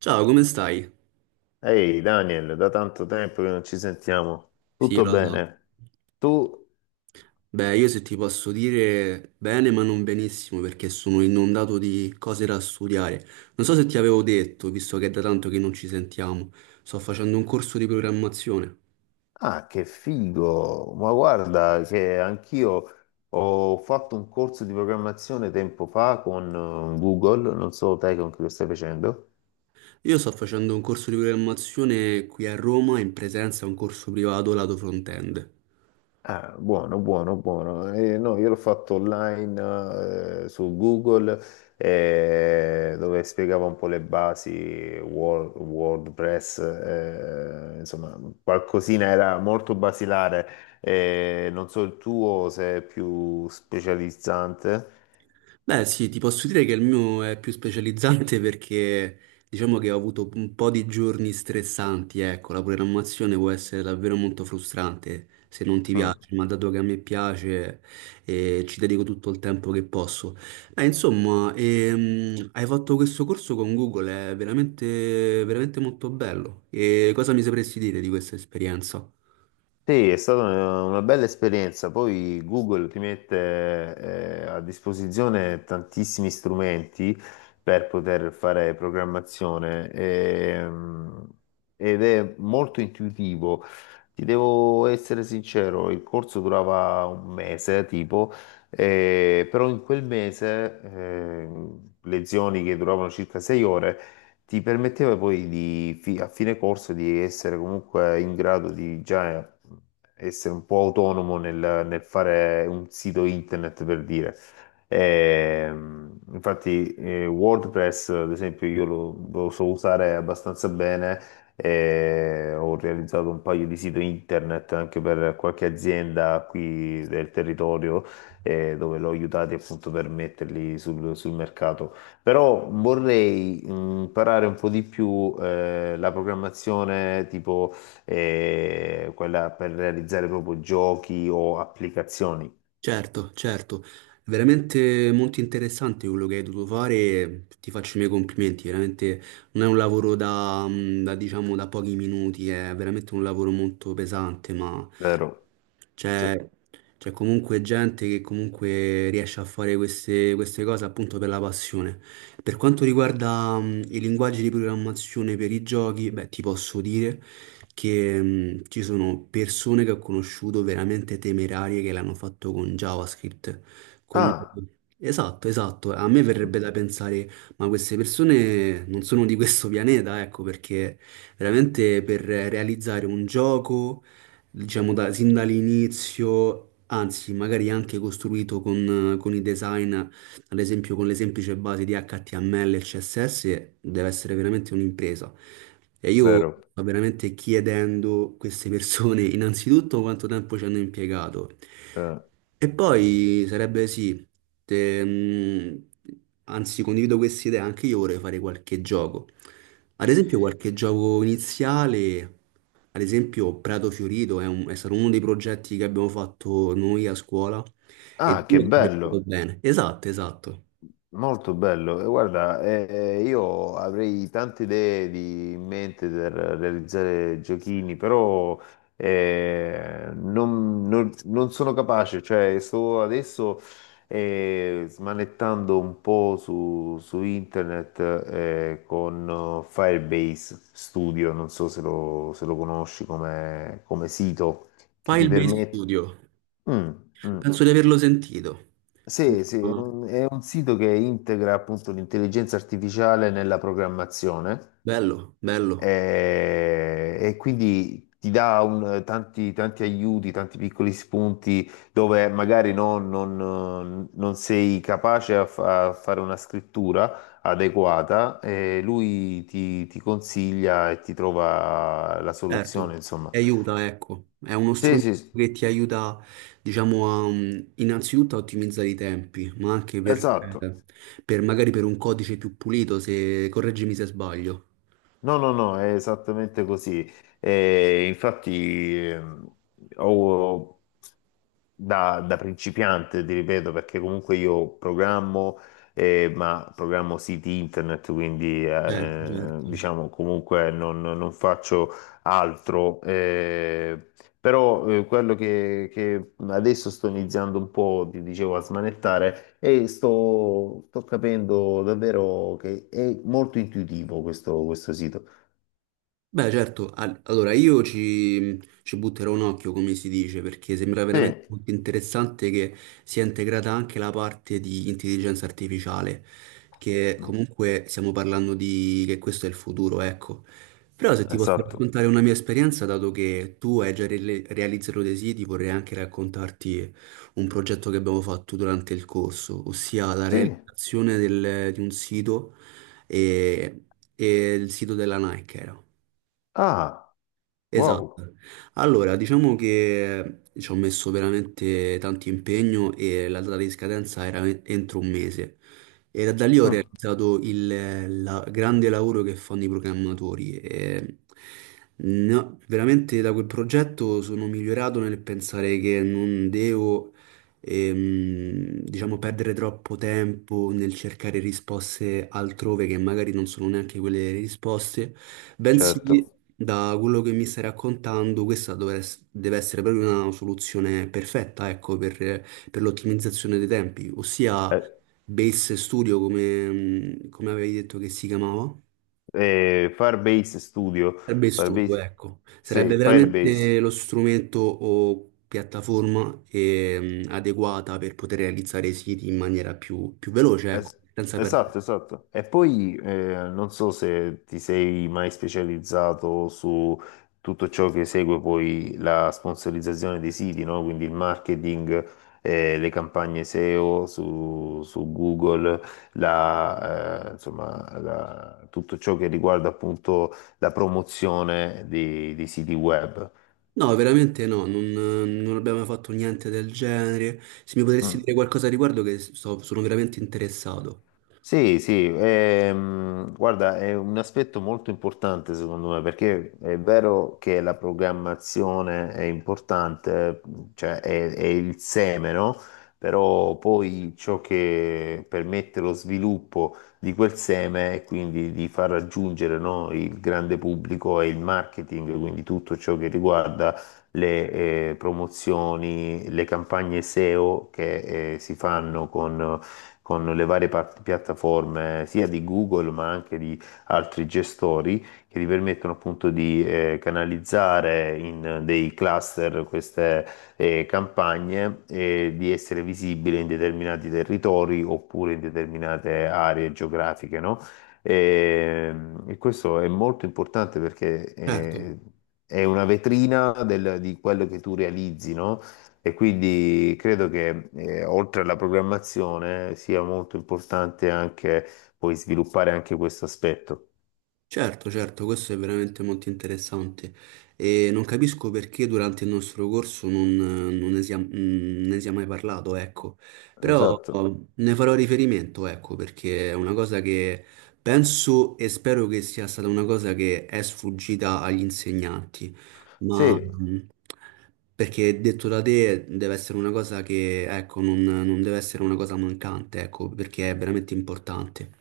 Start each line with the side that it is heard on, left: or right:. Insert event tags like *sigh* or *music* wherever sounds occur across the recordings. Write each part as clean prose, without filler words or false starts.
right: Ciao, come stai?
left: Ehi Daniel, da tanto tempo che non ci sentiamo.
right: Sì,
left: Tutto
right: lo so.
left: bene? Tu?
right: Beh, io se ti posso dire bene, ma non benissimo, perché sono inondato di cose da studiare. Non so se ti avevo detto, visto che è da tanto che non ci sentiamo, sto facendo un corso di programmazione.
left: Ah, che figo! Ma guarda che anch'io ho fatto un corso di programmazione tempo fa con Google, non so te con chi lo stai facendo.
right: Io sto facendo un corso di programmazione qui a Roma, in presenza a un corso privato lato front-end.
left: Ah, buono, buono, buono. No, io l'ho fatto online su Google dove spiegava un po' le basi WordPress, insomma, qualcosina era molto basilare. Non so il tuo se è più specializzante.
right: Beh, sì, ti posso dire che il mio è più specializzante *laughs* perché diciamo che ho avuto un po' di giorni stressanti, ecco, la programmazione può essere davvero molto frustrante se non ti
left: Mm.
right: piace, ma dato che a me piace ci dedico tutto il tempo che posso. Beh, insomma, hai fatto questo corso con Google, è veramente, veramente molto bello. E cosa mi sapresti dire di questa esperienza?
left: Sì, è stata una bella esperienza. Poi Google ti mette a disposizione tantissimi strumenti per poter fare programmazione. Ed è molto intuitivo. Ti devo essere sincero, il corso durava un mese, tipo. Però in quel mese, lezioni che duravano circa sei ore, ti permetteva poi a fine corso di essere comunque in grado di già essere un po' autonomo nel fare un sito internet per dire. Infatti, WordPress, ad esempio, lo so usare abbastanza bene. E ho realizzato un paio di siti internet anche per qualche azienda qui del territorio dove l'ho aiutati appunto per metterli sul mercato. Però vorrei imparare un po' di più la programmazione tipo quella per realizzare proprio giochi o applicazioni,
right: Certo, certo, veramente molto interessante quello che hai dovuto fare, ti faccio i miei complimenti, veramente non è un lavoro da, diciamo da pochi minuti, è veramente un lavoro molto pesante, ma
left: vero? Sì.
right: c'è c'è comunque gente che comunque riesce a fare queste cose appunto per la passione. Per quanto riguarda i linguaggi di programmazione per i giochi, beh, ti posso dire che ci sono persone che ho conosciuto veramente temerarie che l'hanno fatto con JavaScript. con-
left: Ah,
right: Esatto, esatto. A me verrebbe da pensare, ma queste persone non sono di questo pianeta, ecco, perché veramente per realizzare un gioco diciamo sin dall'inizio, anzi magari anche costruito con i design, ad esempio con le semplici basi di HTML e CSS, deve essere veramente un'impresa. E io
left: vero.
right: sto veramente chiedendo a queste persone *laughs* innanzitutto quanto tempo ci hanno impiegato.
left: Eh,
right: E poi sarebbe sì, te- mh, anzi condivido questa idea, anche io vorrei fare qualche gioco. Ad esempio qualche gioco iniziale, ad esempio Prato Fiorito è, è stato uno dei progetti che abbiamo fatto noi a scuola e
left: Ah, che
right: Dio che mi è venuto
left: bello.
right: bene. Esatto, esatto.
left: Molto bello, e guarda, io avrei tante idee in mente per realizzare giochini, però non sono capace, cioè sto adesso smanettando un po' su internet con Firebase Studio, non so se lo conosci come sito che ti
right: Firebase
left: permette...
right: Studio.
left: Mm, mm.
right: Penso di averlo sentito.
left: Sì, sì,
right: Ah,
left: è un sito che integra appunto l'intelligenza artificiale nella programmazione
right: bello, bello.
left: e quindi ti dà tanti aiuti, tanti piccoli spunti dove magari non sei capace a fare una scrittura adeguata e lui ti consiglia e ti trova la
right: Certo,
left: soluzione, insomma.
right: ti aiuta, ecco. È uno
left: Sì,
right: strumento
left: sì, sì,
right: che ti aiuta, diciamo, a, innanzitutto a ottimizzare i tempi, ma anche
left: esatto.
right: eh, per magari per un codice più pulito, se correggimi se sbaglio.
left: No, no, no, è esattamente così. Eh, infatti, ehm, ho, Da principiante, ti ripeto, perché comunque io programmo, ma programmo siti internet, quindi
right: Certo, certo.
left: diciamo comunque non faccio altro. Però Quello che adesso sto iniziando un po', ti dicevo, a smanettare e sto capendo davvero che è molto intuitivo questo sito.
right: Beh, certo, allora io ci butterò un occhio, come si dice, perché sembra
left: Sì,
right: veramente molto interessante che sia integrata anche la parte di intelligenza artificiale, che
left: mm,
right: comunque stiamo parlando di che questo è il futuro, ecco. Però se ti posso
left: esatto.
right: raccontare una mia esperienza, dato che tu hai già realizzato dei siti, vorrei anche raccontarti un progetto che abbiamo fatto durante il corso, ossia la
left: Sì.
right: realizzazione di un sito e, e il sito della Nike era.
left: Ah, wow.
right: Esatto. Allora, diciamo che ci ho messo veramente tanto impegno e la data di scadenza era entro 1 mese. E da, da lì ho
left: Mm,
right: realizzato il grande lavoro che fanno i programmatori. E no, veramente da quel progetto sono migliorato nel pensare che non devo, diciamo, perdere troppo tempo nel cercare risposte altrove che magari non sono neanche quelle risposte. Bensì
left: certo.
right: da quello che mi stai raccontando, deve essere proprio una soluzione perfetta, ecco, per l'ottimizzazione dei tempi, ossia
left: Eh,
right: Base Studio, come, come avevi detto che si chiamava?
left: Firebase Studio.
right: Sarebbe il Studio,
left: Firebase.
right: ecco. Sarebbe
left: Sì, Firebase.
right: veramente lo strumento o piattaforma adeguata per poter realizzare i siti in maniera più, più veloce, ecco,
left: Es-
right: senza perdere.
left: esatto, esatto. E poi non so se ti sei mai specializzato su tutto ciò che segue poi la sponsorizzazione dei siti, no? Quindi il marketing, le campagne SEO su Google, insomma, tutto ciò che riguarda appunto la promozione dei siti web.
right: No, veramente no, non, non abbiamo mai fatto niente del genere. Se mi potresti
left: Mm.
right: dire qualcosa a riguardo, che sono veramente interessato.
left: Sì, sì, guarda, è un aspetto molto importante secondo me, perché è vero che la programmazione è importante, cioè è il seme, no? Però poi ciò che permette lo sviluppo di quel seme e quindi di far raggiungere, no, il grande pubblico è il marketing, quindi tutto ciò che riguarda le promozioni, le campagne SEO che si fanno con le varie piattaforme sia di Google ma anche di altri gestori che ti permettono appunto di canalizzare in dei cluster queste campagne e di essere visibile in determinati territori oppure in determinate aree geografiche, no? E, e questo è molto importante perché
right: Certo.
left: è una vetrina di quello che tu realizzi, no? E quindi credo che oltre alla programmazione sia molto importante anche poi sviluppare anche questo aspetto.
right: Certo, certo, questo è veramente molto interessante e non capisco perché durante il nostro corso non, non ne sia, mm, ne sia mai parlato, ecco, però
left: Esatto.
right: oh, ne farò riferimento, ecco, perché è una cosa che penso e spero che sia stata una cosa che è sfuggita agli insegnanti, ma
left: Sì,
right: perché detto da te deve essere una cosa che, ecco, non deve essere una cosa mancante, ecco, perché è veramente importante.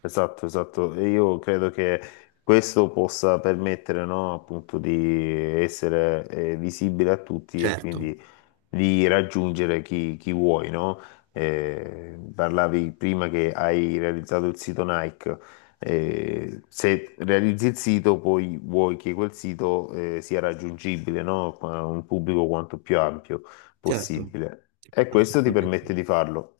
left: esatto, esatto. E io credo che questo possa permettere, no, appunto di essere visibile a tutti e
right: Certo.
left: quindi di raggiungere chi vuoi, no? Parlavi prima che hai realizzato il sito Nike. Se realizzi il sito, poi vuoi che quel sito sia raggiungibile, no? A un pubblico quanto più ampio
right: Certo,
left: possibile. E questo ti
right: assolutamente.
left: permette di farlo.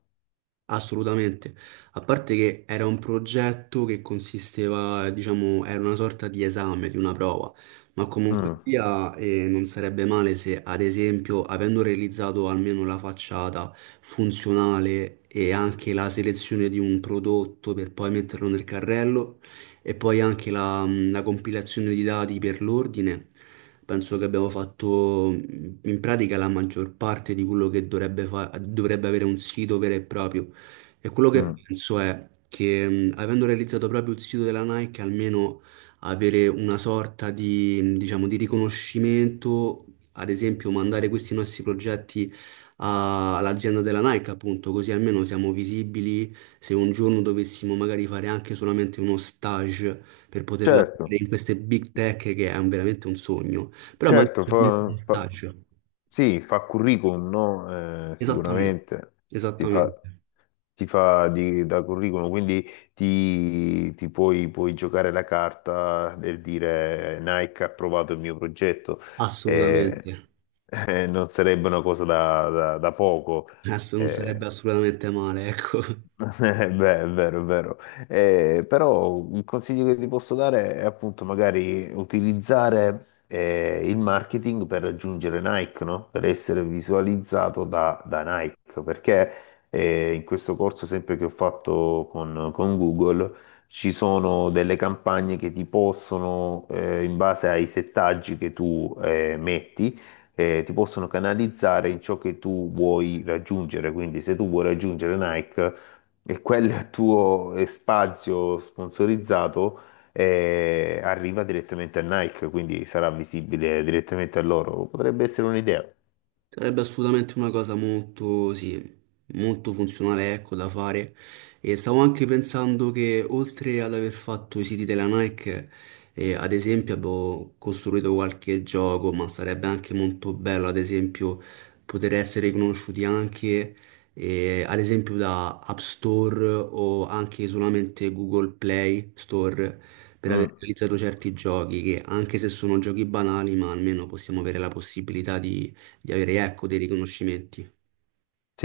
right: Assolutamente, a parte che era un progetto che consisteva, diciamo, era una sorta di esame, di una prova, ma comunque
left: Mm,
right: sia non sarebbe male se, ad esempio, avendo realizzato almeno la facciata funzionale e anche la selezione di un prodotto per poi metterlo nel carrello e poi anche la, la compilazione di dati per l'ordine, penso che abbiamo fatto in pratica la maggior parte di quello che dovrebbe avere un sito vero e proprio. E quello che
left: mm.
right: penso è che avendo realizzato proprio il sito della Nike, almeno avere una sorta di, diciamo, di riconoscimento, ad esempio mandare questi nostri progetti all'azienda della Nike, appunto, così almeno siamo visibili se un giorno dovessimo magari fare anche solamente uno stage per poter
left: Certo.
right: lavorare in queste big tech che è veramente un sogno, però magari
left: Certo,
right: solamente uno stage.
left: sì, fa curriculum, no?
right: Esattamente,
left: Sicuramente ti fa,
right: esattamente,
left: ti fa da curriculum, quindi puoi giocare la carta del dire Nike ha approvato il mio progetto, eh,
right: assolutamente.
left: *laughs* non sarebbe una cosa da poco.
right: *laughs* Adesso non sarebbe
left: eh,
right: assolutamente male, ecco. *laughs*
left: eh, Beh, è vero, è vero. Però il consiglio che ti posso dare è appunto magari utilizzare il marketing per raggiungere Nike, no? Per essere visualizzato da Nike, perché in questo corso sempre che ho fatto con Google ci sono delle campagne che ti possono, in base ai settaggi che tu metti, ti possono canalizzare in ciò che tu vuoi raggiungere. Quindi se tu vuoi raggiungere Nike e quel tuo spazio sponsorizzato arriva direttamente a Nike, quindi sarà visibile direttamente a loro. Potrebbe essere un'idea.
right: Sarebbe assolutamente una cosa molto, sì, molto funzionale, ecco, da fare. E stavo anche pensando che oltre ad aver fatto i siti della Nike, ad esempio abbiamo costruito qualche gioco, ma sarebbe anche molto bello, ad esempio, poter essere riconosciuti anche, ad esempio, da App Store o anche solamente Google Play Store per aver
left: Mm.
right: realizzato certi giochi che, anche se sono giochi banali, ma almeno possiamo avere la possibilità di avere, ecco, dei riconoscimenti.